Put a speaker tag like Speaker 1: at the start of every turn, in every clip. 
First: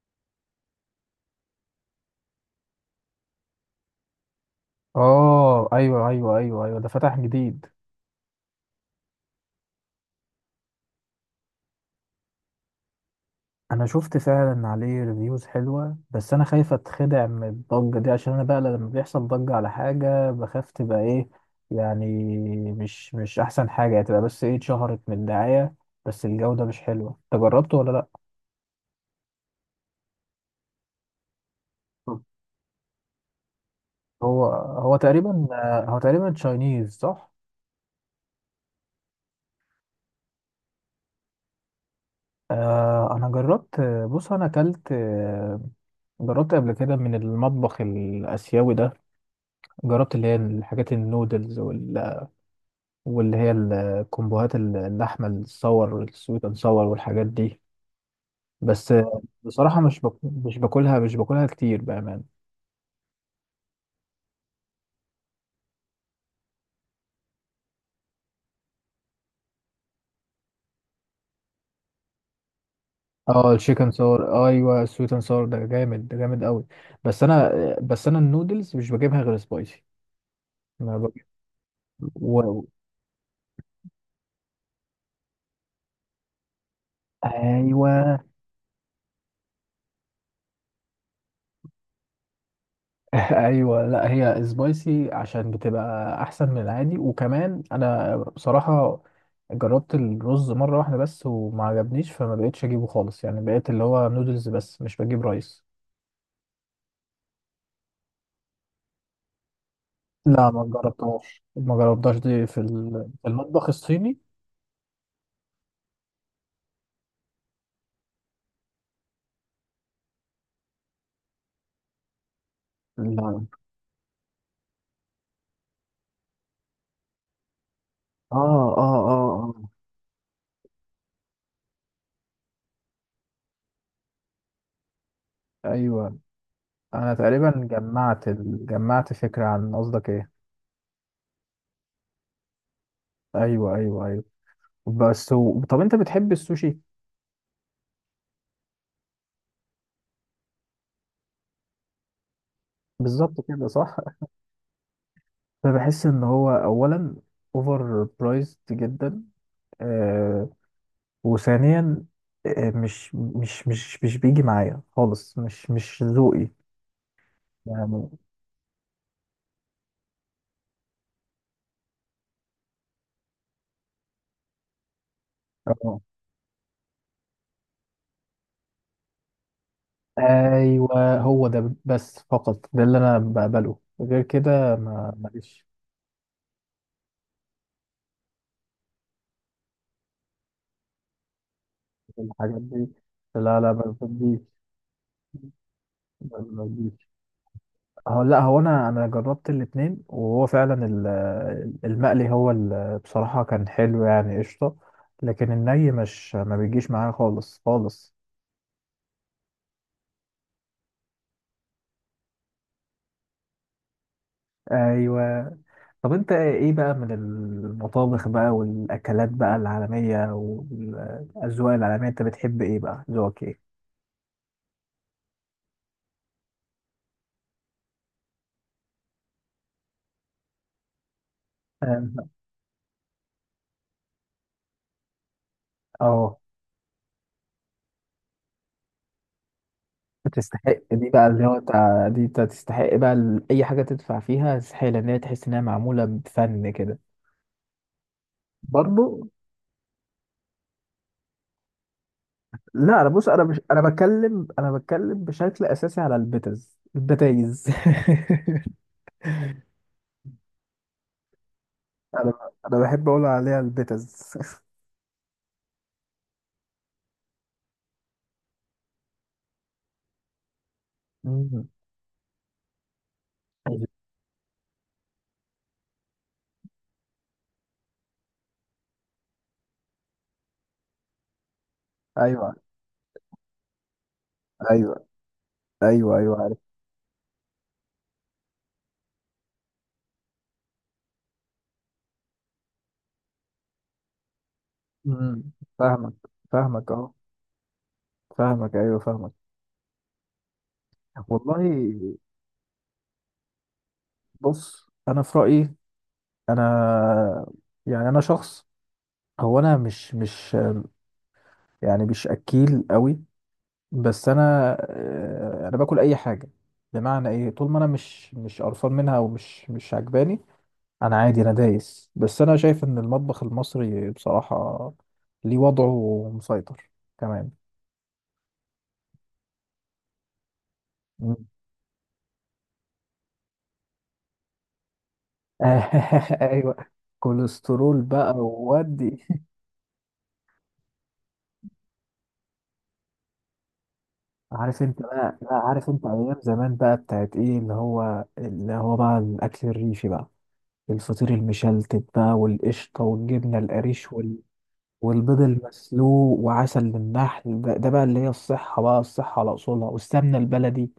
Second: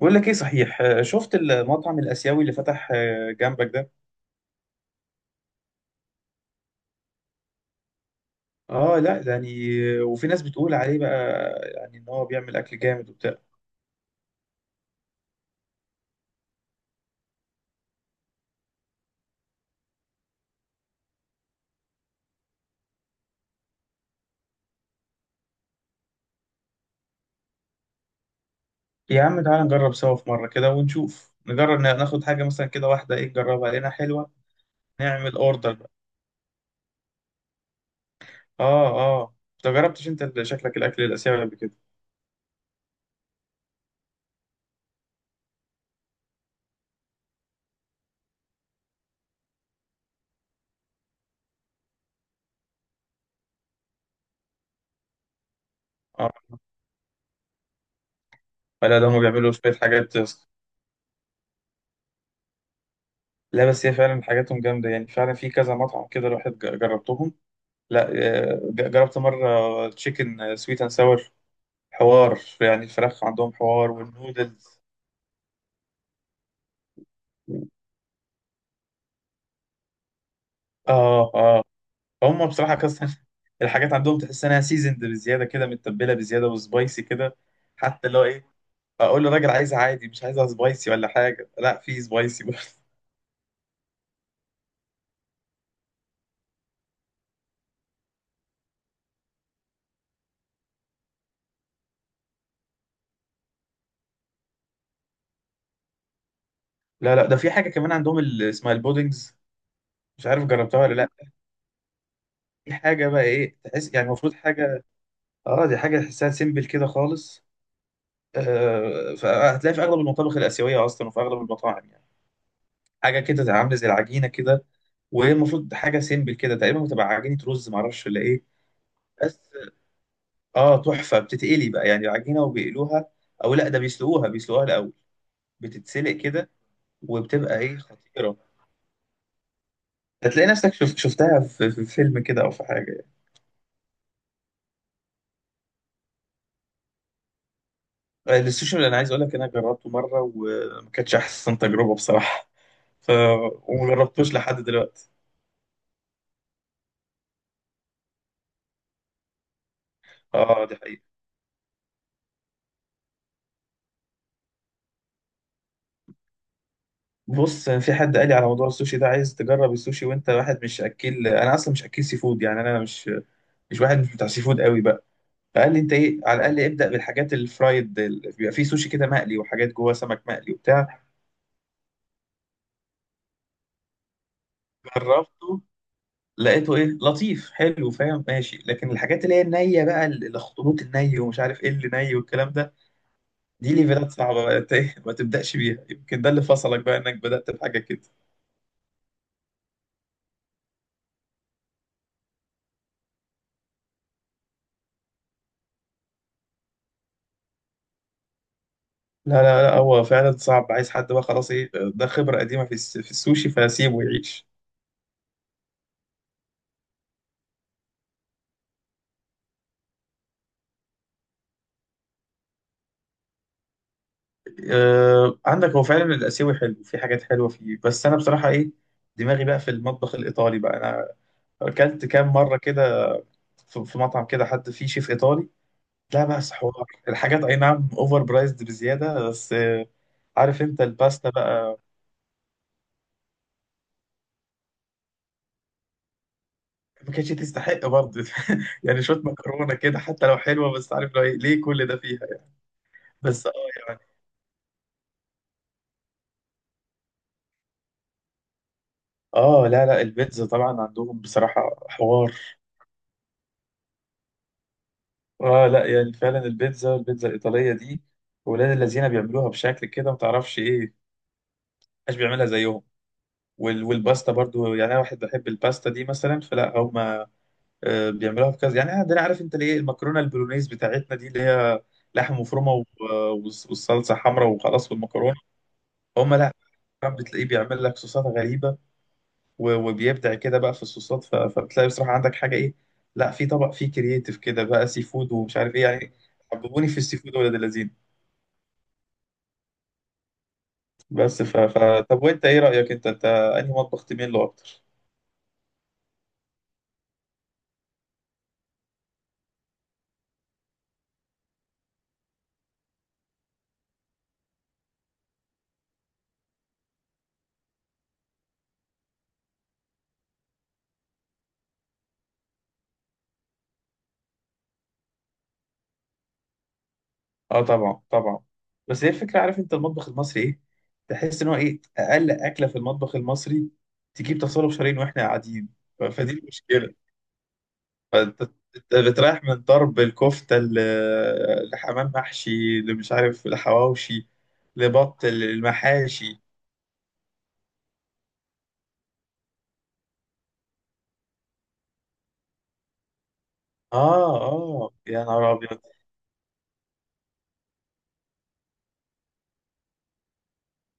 Speaker 1: بقول لك ايه صحيح، شفت المطعم الاسيوي اللي فتح جنبك ده.
Speaker 2: اه، ايوه، ايوه، ايوه، ايوه، ده فتح جديد.
Speaker 1: اه، لا ده يعني وفي ناس بتقول عليه بقى. يعني ان هو بيعمل اكل جامد وبتاع.
Speaker 2: انا شفت فعلا عليه ريفيوز حلوه، بس انا خايف اتخدع من الضجه دي، عشان انا بقى لما بيحصل ضجه على حاجه بخاف تبقى ايه يعني مش احسن حاجه يعني، تبقى بس ايه اتشهرت من الدعايه، بس الجوده مش حلوه. انت جربته ولا لا؟
Speaker 1: يا عم تعالى نجرب سوا في مره كده ونشوف نجرب
Speaker 2: طب
Speaker 1: ناخد حاجه مثلا كده واحده، ايه نجربها لقينا حلوه. نعمل اوردر بقى.
Speaker 2: هو تقريبا تشاينيز صح؟
Speaker 1: اه. اه، انت جربتش؟ انت شكلك الاكل الاسيوي قبل كده.
Speaker 2: آه، انا جربت. بص، انا اكلت، جربت قبل كده من المطبخ الاسيوي ده. جربت اللي هي الحاجات النودلز واللي هي الكومبوهات، اللحمة الصور،
Speaker 1: اه.
Speaker 2: السويت اند صور، والحاجات دي. بس
Speaker 1: ولا ده هم بيعملوا شويه
Speaker 2: بصراحة مش بك...
Speaker 1: حاجات.
Speaker 2: مش باكلها مش باكلها كتير بأمان.
Speaker 1: لا بس هي فعلا حاجاتهم جامده، يعني فعلا في كذا مطعم كده الواحد جربتهم. لا. جربت مره تشيكن سويت اند ساور. حوار، يعني الفراخ
Speaker 2: اه،
Speaker 1: عندهم
Speaker 2: الشيكن
Speaker 1: حوار
Speaker 2: صور،
Speaker 1: والنودلز.
Speaker 2: ايوه، السويت اند صور ده جامد، ده جامد قوي. بس انا بس انا النودلز مش بجيبها غير سبايسي. ما بجيب
Speaker 1: اه، اه، هم
Speaker 2: و...
Speaker 1: بصراحه كاستن الحاجات عندهم تحس انها سيزند بزياده كده، متبله بزياده وسبايسي كده حتى
Speaker 2: ايوه
Speaker 1: لو ايه. اقول للراجل عايزها عادي مش عايزها سبايسي ولا حاجه، لا في سبايسي برضه
Speaker 2: ايوه، لا هي سبايسي عشان بتبقى احسن من العادي، وكمان انا بصراحه جربت الرز مره واحده بس وما عجبنيش، فما بقتش اجيبه خالص يعني، بقيت اللي هو نودلز بس مش بجيب رايس.
Speaker 1: لا، لا، ده في حاجه كمان عندهم اسمها البودنجز. مش عارف
Speaker 2: لا، ما
Speaker 1: جربتها ولا لا.
Speaker 2: جربتهاش ما جربتهاش دي في
Speaker 1: دي حاجه
Speaker 2: ال-
Speaker 1: بقى،
Speaker 2: في
Speaker 1: ايه،
Speaker 2: المطبخ
Speaker 1: تحس يعني
Speaker 2: الصيني.
Speaker 1: المفروض حاجه. اه، دي حاجه تحسها سيمبل كده خالص. فهتلاقي في اغلب المطابخ الاسيويه اصلا وفي اغلب المطاعم يعني. حاجه
Speaker 2: لا،
Speaker 1: كده عامله زي العجينه كده، وهي المفروض حاجه سيمبل كده تقريبا، بتبقى عجينه رز معرفش ولا
Speaker 2: اه،
Speaker 1: ايه.
Speaker 2: اه،
Speaker 1: بس
Speaker 2: اه،
Speaker 1: اه تحفه بتتقلي بقى يعني العجينه وبيقلوها. او لا، ده بيسلقوها الاول
Speaker 2: اه،
Speaker 1: بتتسلق
Speaker 2: ايوه،
Speaker 1: كده.
Speaker 2: انا تقريبا
Speaker 1: وبتبقى ايه
Speaker 2: جمعت
Speaker 1: خطيره.
Speaker 2: ال... جمعت فكره عن قصدك ايه.
Speaker 1: هتلاقي نفسك شفتها في فيلم كده او في حاجه يعني.
Speaker 2: ايوه، ايوه، ايوه، بس طب انت بتحب السوشي؟
Speaker 1: السوشي اللي انا عايز اقول لك انا جربته مره وما كانتش احسن تجربه بصراحه. ف
Speaker 2: بالظبط كده
Speaker 1: وما
Speaker 2: صح.
Speaker 1: جربتوش لحد دلوقتي.
Speaker 2: فبحس ان هو اولا اوفر برايزد جدا، آه
Speaker 1: اه، دي حقيقة.
Speaker 2: وثانيا مش بيجي معايا خالص، مش ذوقي
Speaker 1: بص، في
Speaker 2: يعني
Speaker 1: حد قال لي على موضوع السوشي ده، عايز تجرب السوشي وانت واحد مش اكل. انا اصلا مش اكل سي فود، يعني انا مش واحد مش بتاع سي فود قوي بقى. فقال لي انت
Speaker 2: آه.
Speaker 1: ايه، على الاقل ابدا بالحاجات الفرايد. بيبقى فيه سوشي كده مقلي وحاجات جوه سمك مقلي وبتاع.
Speaker 2: ايوه، هو ده بس، فقط ده اللي انا بقبله، غير كده ما
Speaker 1: جربته
Speaker 2: ماليش
Speaker 1: لقيته ايه لطيف حلو، فاهم، ماشي، لكن الحاجات اللي هي النيه بقى، الاخطبوط الني ومش عارف ايه اللي ني
Speaker 2: في
Speaker 1: والكلام
Speaker 2: الحاجات
Speaker 1: ده.
Speaker 2: دي. لا، لا،
Speaker 1: دي
Speaker 2: ما
Speaker 1: ليفلات
Speaker 2: بديش،
Speaker 1: صعبه بقى، انت ايه ما تبداش بيها. يمكن ده اللي
Speaker 2: ما
Speaker 1: فصلك بقى،
Speaker 2: بديش.
Speaker 1: انك بدات بحاجه كده.
Speaker 2: هو لا، هو انا جربت الاتنين، وهو فعلا المقلي، هو بصراحة كان حلو يعني قشطة. لكن الني مش ما بيجيش معايا خالص خالص.
Speaker 1: لا، لا، لا، هو فعلا صعب عايز حد بقى خلاص ايه ده خبرة قديمة في السوشي، فسيبه يعيش.
Speaker 2: ايوه، طب انت ايه بقى من المطابخ بقى والاكلات بقى العالمية والاذواق العالمية؟ انت بتحب ايه بقى؟ ذوقك ايه؟
Speaker 1: عندك، هو فعلا الآسيوي حلو في حاجات حلوة فيه، بس أنا بصراحة ايه. دماغي بقى في المطبخ الإيطالي بقى. أنا أكلت كام
Speaker 2: اه،
Speaker 1: مرة كده في مطعم كده حد فيه شيف إيطالي. لا
Speaker 2: آه،
Speaker 1: بس حوار الحاجات، أي نعم أوفر برايزد بزيادة، بس عارف
Speaker 2: بتستحق
Speaker 1: أنت
Speaker 2: دي بقى،
Speaker 1: الباستا
Speaker 2: اللي هو
Speaker 1: بقى؟
Speaker 2: دي انت تستحق بقى، اي حاجة تدفع فيها تستحق، لان هي تحس انها معمولة بفن كده.
Speaker 1: ما كانتش تستحق برضه. يعني شوية
Speaker 2: برضه
Speaker 1: مكرونة كده حتى لو حلوة، بس عارف لو إيه، ليه كل ده فيها يعني.
Speaker 2: لا، انا بص، انا
Speaker 1: بس
Speaker 2: مش، انا
Speaker 1: يعني.
Speaker 2: بتكلم، انا بتكلم بشكل اساسي على البتز، البتايز
Speaker 1: اه، لا، لا، البيتزا طبعا عندهم بصراحة حوار.
Speaker 2: انا انا بحب اقول عليها البتز.
Speaker 1: اه، لا يعني فعلا البيتزا الإيطالية دي، ولاد الذين بيعملوها بشكل كده ما تعرفش ايه،
Speaker 2: مم.
Speaker 1: محدش بيعملها زيهم.
Speaker 2: ايوه،
Speaker 1: والباستا برضو، يعني انا واحد بحب الباستا دي مثلا، فلا هم. بيعملوها بكذا، يعني عندنا عارف انت ليه؟ المكرونه البولونيز بتاعتنا دي اللي هي لحم مفرومه والصلصه حمراء وخلاص
Speaker 2: ايوه،
Speaker 1: والمكرونه.
Speaker 2: ايوه،
Speaker 1: هم
Speaker 2: ايوه،
Speaker 1: لا،
Speaker 2: عارف.
Speaker 1: بتلاقيه بيعمل لك صوصات غريبه وبيبدع كده بقى في الصوصات، فبتلاقي بصراحة عندك حاجة إيه. لا، في طبق فيه كرييتيف كده بقى سي فود
Speaker 2: مم.
Speaker 1: ومش عارف إيه
Speaker 2: فاهمك،
Speaker 1: يعني. حببوني
Speaker 2: فاهمك
Speaker 1: في
Speaker 2: اهو،
Speaker 1: السي فود ولاد اللذين.
Speaker 2: فاهمك، ايوه، فاهمك.
Speaker 1: بس ف...
Speaker 2: والله،
Speaker 1: ف... طب وأنت إيه رأيك، أنت أنهي مطبخ تميل له أكتر؟
Speaker 2: بص انا في رايي، انا يعني، انا شخص، هو انا مش، مش يعني، مش اكيل قوي. بس انا باكل اي حاجه، بمعنى ايه طول ما انا مش قرفان منها ومش مش عجباني، انا عادي، انا دايس. بس انا شايف ان المطبخ المصري بصراحه ليه وضعه ومسيطر كمان.
Speaker 1: أه، طبعا طبعا. بس هي الفكرة، عارف أنت المطبخ المصري إيه؟ تحس
Speaker 2: مم.
Speaker 1: إن هو إيه أقل أكلة في المطبخ المصري تجيب تصالح شرايين وإحنا قاعدين. فدي
Speaker 2: ايوه،
Speaker 1: المشكلة.
Speaker 2: كوليسترول بقى
Speaker 1: فانت
Speaker 2: وودي.
Speaker 1: بتريح من ضرب الكفته لحمام محشي اللي مش عارف لحواوشي
Speaker 2: عارف انت
Speaker 1: لبط
Speaker 2: بقى، لا، عارف انت ايام
Speaker 1: المحاشي.
Speaker 2: زمان بقى بتاعت ايه، اللي هو بقى الاكل الريفي بقى، الفطير المشلتت بقى والقشطه والجبنه القريش،
Speaker 1: اه، اه، يا
Speaker 2: والبيض
Speaker 1: نهار ابيض.
Speaker 2: المسلوق وعسل النحل ده, ده بقى اللي هي الصحة بقى، الصحة على أصولها والسمنة البلدي.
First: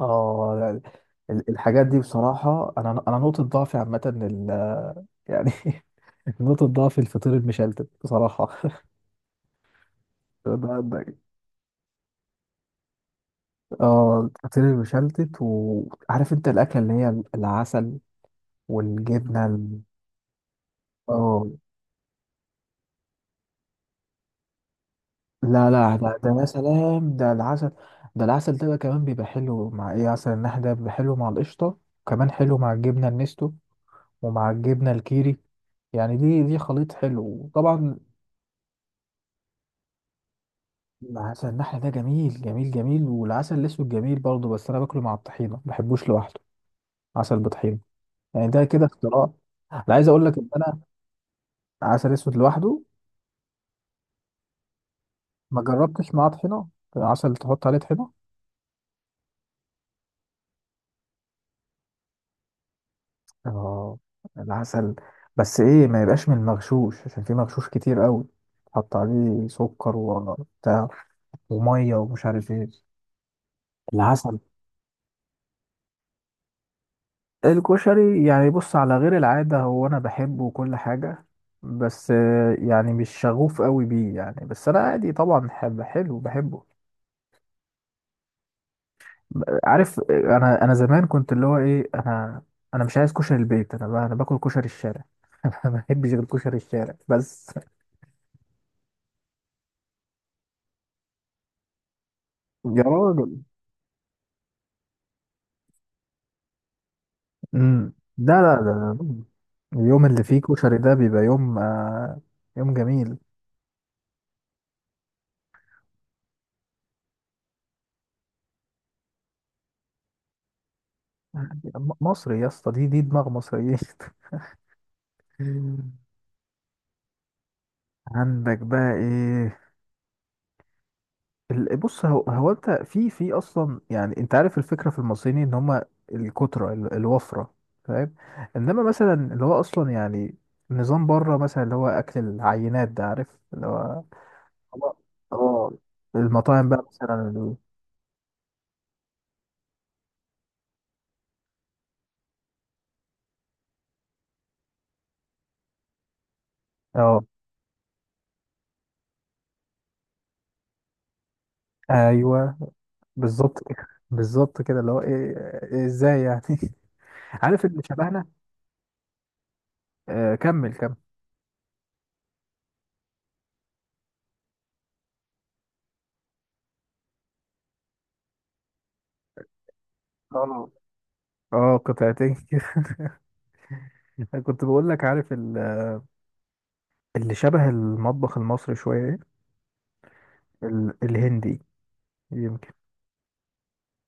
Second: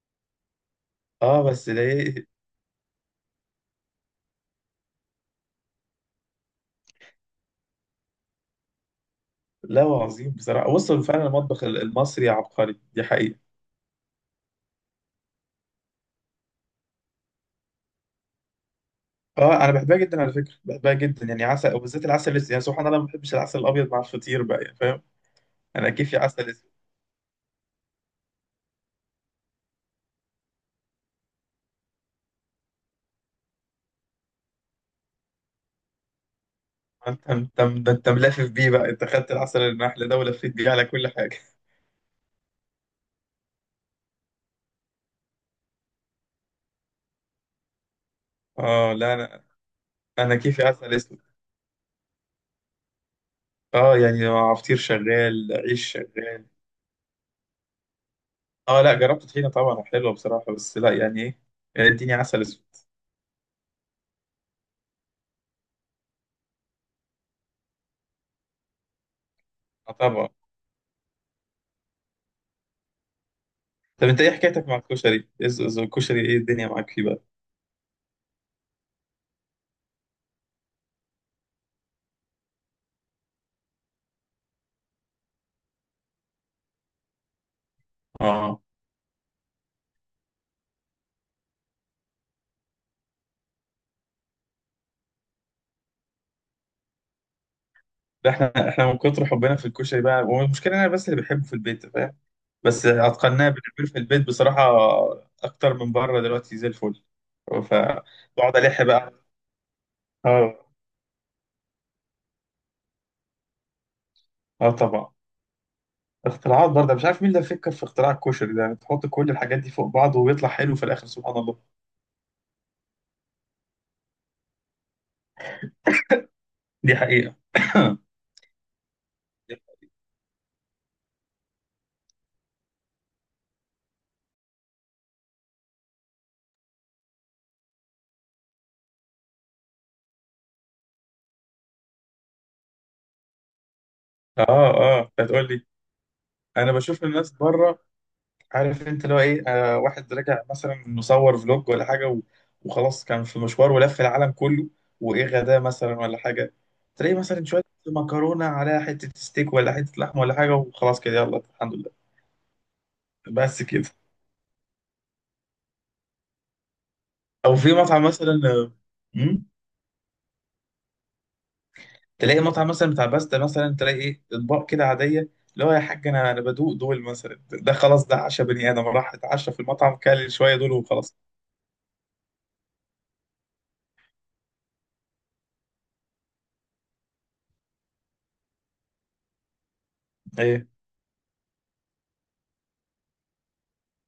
Speaker 2: اه، لا،
Speaker 1: اه بس ده
Speaker 2: الحاجات دي
Speaker 1: ايه.
Speaker 2: بصراحة أنا نقطة ضعفي عامة، يعني نقطة ضعفي الفطير المشلتت بصراحة.
Speaker 1: لا عظيم
Speaker 2: ده-
Speaker 1: بصراحه، وصل
Speaker 2: ده-
Speaker 1: فعلا المطبخ المصري عبقري، دي حقيقه.
Speaker 2: اه، الفطير المشلتت، وعارف أنت الأكلة اللي هي العسل والجبنة
Speaker 1: اه، انا بحبها جدا على فكره، بحبها جدا يعني،
Speaker 2: اه،
Speaker 1: عسل وبالذات العسل الاسود. يعني سبحان الله ما بحبش العسل الابيض مع الفطير بقى، يعني فاهم.
Speaker 2: لا،
Speaker 1: انا
Speaker 2: لا، ده
Speaker 1: كيفي
Speaker 2: ده يا
Speaker 1: عسل اسود.
Speaker 2: سلام، ده العسل، ده العسل ده بقى كمان بيبقى حلو مع ايه، عسل النحل ده بيبقى حلو مع القشطة وكمان حلو مع الجبنة النستو، ومع الجبنة الكيري، يعني دي خليط حلو.
Speaker 1: انت ده
Speaker 2: وطبعا
Speaker 1: انت ملفف بيه بقى، انت خدت العسل النحل ده ولفيت بيه على كل حاجه
Speaker 2: عسل النحل ده جميل، جميل، جميل، والعسل الاسود جميل برضه، بس انا باكله مع الطحينة، ما بحبوش لوحده. عسل بطحينة، يعني ده كده
Speaker 1: اه، لا،
Speaker 2: اختراع.
Speaker 1: انا
Speaker 2: انا عايز اقول
Speaker 1: انا
Speaker 2: لك ان
Speaker 1: كيفي
Speaker 2: انا
Speaker 1: عسل اسود.
Speaker 2: عسل اسود لوحده.
Speaker 1: اه، يعني عصير شغال
Speaker 2: ما
Speaker 1: عيش
Speaker 2: جربتش معاه
Speaker 1: شغال.
Speaker 2: طحينة، عسل تحط عليه طحينة.
Speaker 1: اه، لا جربت طحينه طبعا حلوه بصراحه، بس لا يعني ايه، يعني اديني عسل اسود.
Speaker 2: اه، العسل، بس ايه، ما يبقاش من المغشوش، عشان في مغشوش كتير قوي، حط عليه
Speaker 1: آه
Speaker 2: سكر
Speaker 1: طبعا.
Speaker 2: وبتاع، وميه ومش عارف ايه،
Speaker 1: طب انت ايه
Speaker 2: العسل.
Speaker 1: حكايتك مع الكشري، الكشري ايه الدنيا معاك فيه بقى.
Speaker 2: الكشري، يعني بص على غير العاده، هو انا بحبه وكل حاجه، بس يعني مش شغوف قوي بيه يعني، بس انا عادي طبعا، حب حلو بحبه.
Speaker 1: اه،
Speaker 2: عارف، انا زمان كنت اللي هو ايه، انا مش عايز كشري البيت، انا باكل كشري الشارع ما بحبش غير كشري الشارع بس.
Speaker 1: ده احنا من كتر حبنا في الكشري بقى، والمشكله انا بس اللي بحبه في البيت فاهم.
Speaker 2: يا
Speaker 1: بس اتقناه
Speaker 2: راجل،
Speaker 1: بنعمله في البيت بصراحه اكتر من بره دلوقتي زي الفل،
Speaker 2: لا، لا،
Speaker 1: فبقعد الح بقى.
Speaker 2: لا. لا. اليوم اللي فيه
Speaker 1: اه،
Speaker 2: كشري ده بيبقى يوم جميل.
Speaker 1: اه، طبعا. اختراعات برضه، مش عارف مين اللي فكر في اختراع الكشري ده، يعني تحط كل الحاجات دي فوق بعض ويطلع حلو في الاخر سبحان الله.
Speaker 2: مصري يا اسطى، دي دماغ مصريين
Speaker 1: دي حقيقة
Speaker 2: عندك بقى ايه، بص، هو, هو انت في اصلا، يعني انت عارف الفكره في المصريين ان هم الكتره، الوفره، فاهم؟ انما مثلا اللي هو اصلا يعني نظام بره، مثلا اللي هو اكل العينات ده، عارف، اللي هو
Speaker 1: اه، اه، انت هتقول لي.
Speaker 2: اه المطاعم
Speaker 1: انا
Speaker 2: بقى
Speaker 1: بشوف
Speaker 2: مثلا
Speaker 1: الناس بره، عارف انت اللي هو ايه، واحد رجع مثلا مصور فلوج ولا حاجه وخلاص كان في مشوار ولف العالم كله، وايه غداه مثلا ولا حاجه. تلاقي
Speaker 2: اه،
Speaker 1: مثلا شويه مكرونه على حته ستيك ولا حته لحمه ولا حاجه، وخلاص كده يلا الحمد لله.
Speaker 2: ايوه،
Speaker 1: بس
Speaker 2: بالظبط كده،
Speaker 1: كده.
Speaker 2: بالظبط كده اللي هو ايه، إيه ازاي يعني
Speaker 1: او
Speaker 2: عارف
Speaker 1: في
Speaker 2: اللي
Speaker 1: مطعم
Speaker 2: شبهنا،
Speaker 1: مثلا مم؟
Speaker 2: كمل كمل.
Speaker 1: تلاقي مطعم مثلا بتاع باستا مثلا، تلاقي ايه اطباق كده عاديه، اللي هو يا حاج انا بدوق دول مثلا، ده خلاص ده عشا بني ادم راح اتعشى في المطعم كل شويه
Speaker 2: اه،
Speaker 1: دول وخلاص
Speaker 2: اه، قطعتين كده كنت بقول لك عارف اللي شبه المطبخ المصري شويه ايه،
Speaker 1: ايه.
Speaker 2: الهندي يمكن،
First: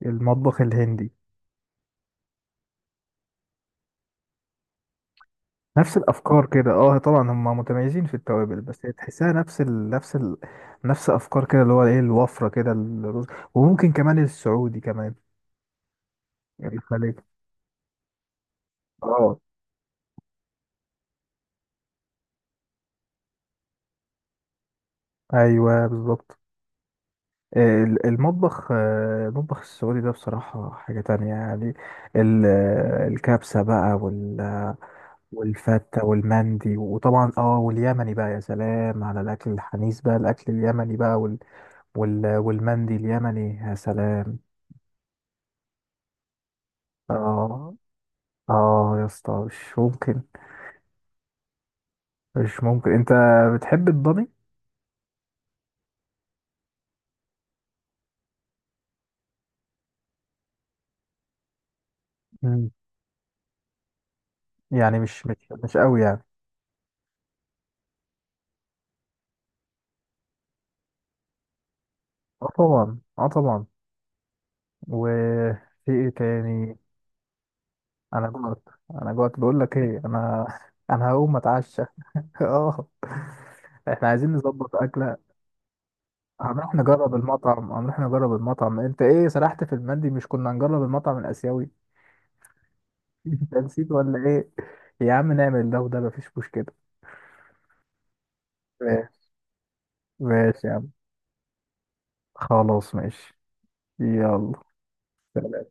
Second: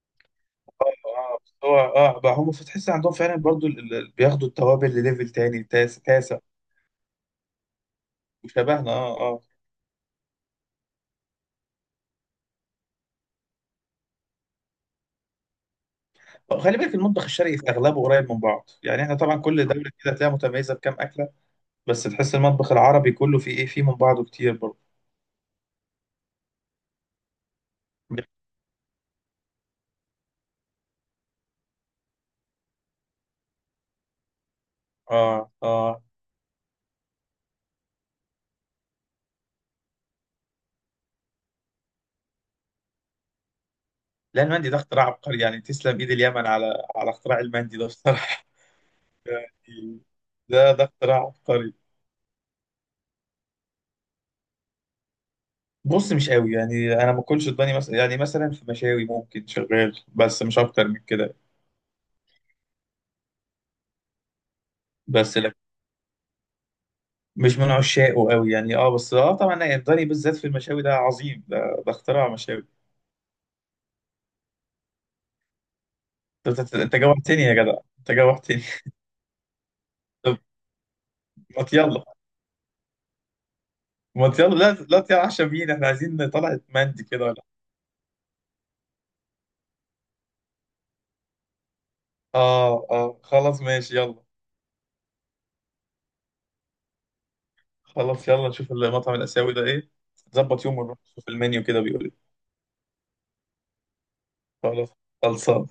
Speaker 2: المطبخ
Speaker 1: اه،
Speaker 2: الهندي،
Speaker 1: بس هو بقى هم فتحس عندهم فعلا برضو بياخدوا التوابل لليفل تاني
Speaker 2: نفس
Speaker 1: تاسع تاسع.
Speaker 2: الافكار كده. اه طبعا هم متميزين في التوابل، بس
Speaker 1: وشبهنا.
Speaker 2: هي
Speaker 1: اه،
Speaker 2: تحسها
Speaker 1: اه.
Speaker 2: نفس افكار كده، اللي هو ايه الوفره كده، الرز، وممكن كمان السعودي كمان،
Speaker 1: خلي بالك،
Speaker 2: الخليج.
Speaker 1: المطبخ الشرقي في اغلبه قريب من بعض، يعني احنا طبعا
Speaker 2: اه،
Speaker 1: كل دوله كده هتلاقيها متميزه بكام اكله. بس تحس المطبخ العربي كله فيه، ايه، فيه من بعضه كتير برضو.
Speaker 2: ايوه، بالظبط، المطبخ السعودي ده بصراحة حاجة تانية يعني، الكبسة بقى
Speaker 1: اه، اه.
Speaker 2: والفتة والمندي وطبعا واليمني بقى، يا سلام على الأكل الحنيس بقى، الأكل اليمني بقى، والمندي اليمني، يا سلام.
Speaker 1: لا، المندي ده اختراع عبقري يعني، تسلم ايد اليمن على اختراع
Speaker 2: اه،
Speaker 1: المندي ده بصراحه.
Speaker 2: اه، يا اسطى مش
Speaker 1: يعني
Speaker 2: ممكن،
Speaker 1: ده اختراع عبقري.
Speaker 2: مش ممكن. انت بتحب الضاني؟
Speaker 1: بص مش قوي يعني، انا ما اكلش الضاني مثلا، يعني مثلا في مشاوي ممكن شغال بس مش اكتر من كده.
Speaker 2: مم. يعني مش
Speaker 1: بس
Speaker 2: مش
Speaker 1: لا
Speaker 2: مش قوي يعني.
Speaker 1: مش من عشاقه قوي يعني، بس طبعا الضاني بالذات في المشاوي ده عظيم ده اختراع
Speaker 2: اه
Speaker 1: مشاوي.
Speaker 2: طبعا، اه طبعا. وفي ايه
Speaker 1: انت أنت-
Speaker 2: تاني؟
Speaker 1: أنت جوعتني يا جدع، انت
Speaker 2: انا جوعت،
Speaker 1: جوعتني.
Speaker 2: انا جوعت، بقول لك ايه
Speaker 1: طب
Speaker 2: انا انا هقوم
Speaker 1: ما
Speaker 2: اتعشى
Speaker 1: يلا.
Speaker 2: اه، احنا
Speaker 1: ما
Speaker 2: عايزين
Speaker 1: يلا، لا،
Speaker 2: نظبط
Speaker 1: لا،
Speaker 2: اكله.
Speaker 1: تعشى بينا احنا عايزين. طلعت
Speaker 2: هنروح
Speaker 1: مندي
Speaker 2: نجرب
Speaker 1: كده ولا؟
Speaker 2: المطعم، هنروح نجرب المطعم، انت ايه سرحت في المندي؟ مش كنا هنجرب المطعم الاسيوي؟
Speaker 1: اه، اه،
Speaker 2: انت
Speaker 1: خلاص
Speaker 2: نسيت
Speaker 1: ماشي يلا.
Speaker 2: ولا ايه؟ يا عم نعمل ده وده مفيش مشكله.
Speaker 1: خلاص يلا نشوف
Speaker 2: ماشي،
Speaker 1: المطعم الآسيوي ده إيه. ظبط
Speaker 2: ماشي يا
Speaker 1: يوم
Speaker 2: عم.
Speaker 1: ونروح نشوف المنيو كده بيقول إيه.
Speaker 2: خلاص ماشي، يلا.
Speaker 1: خلاص. خلصان.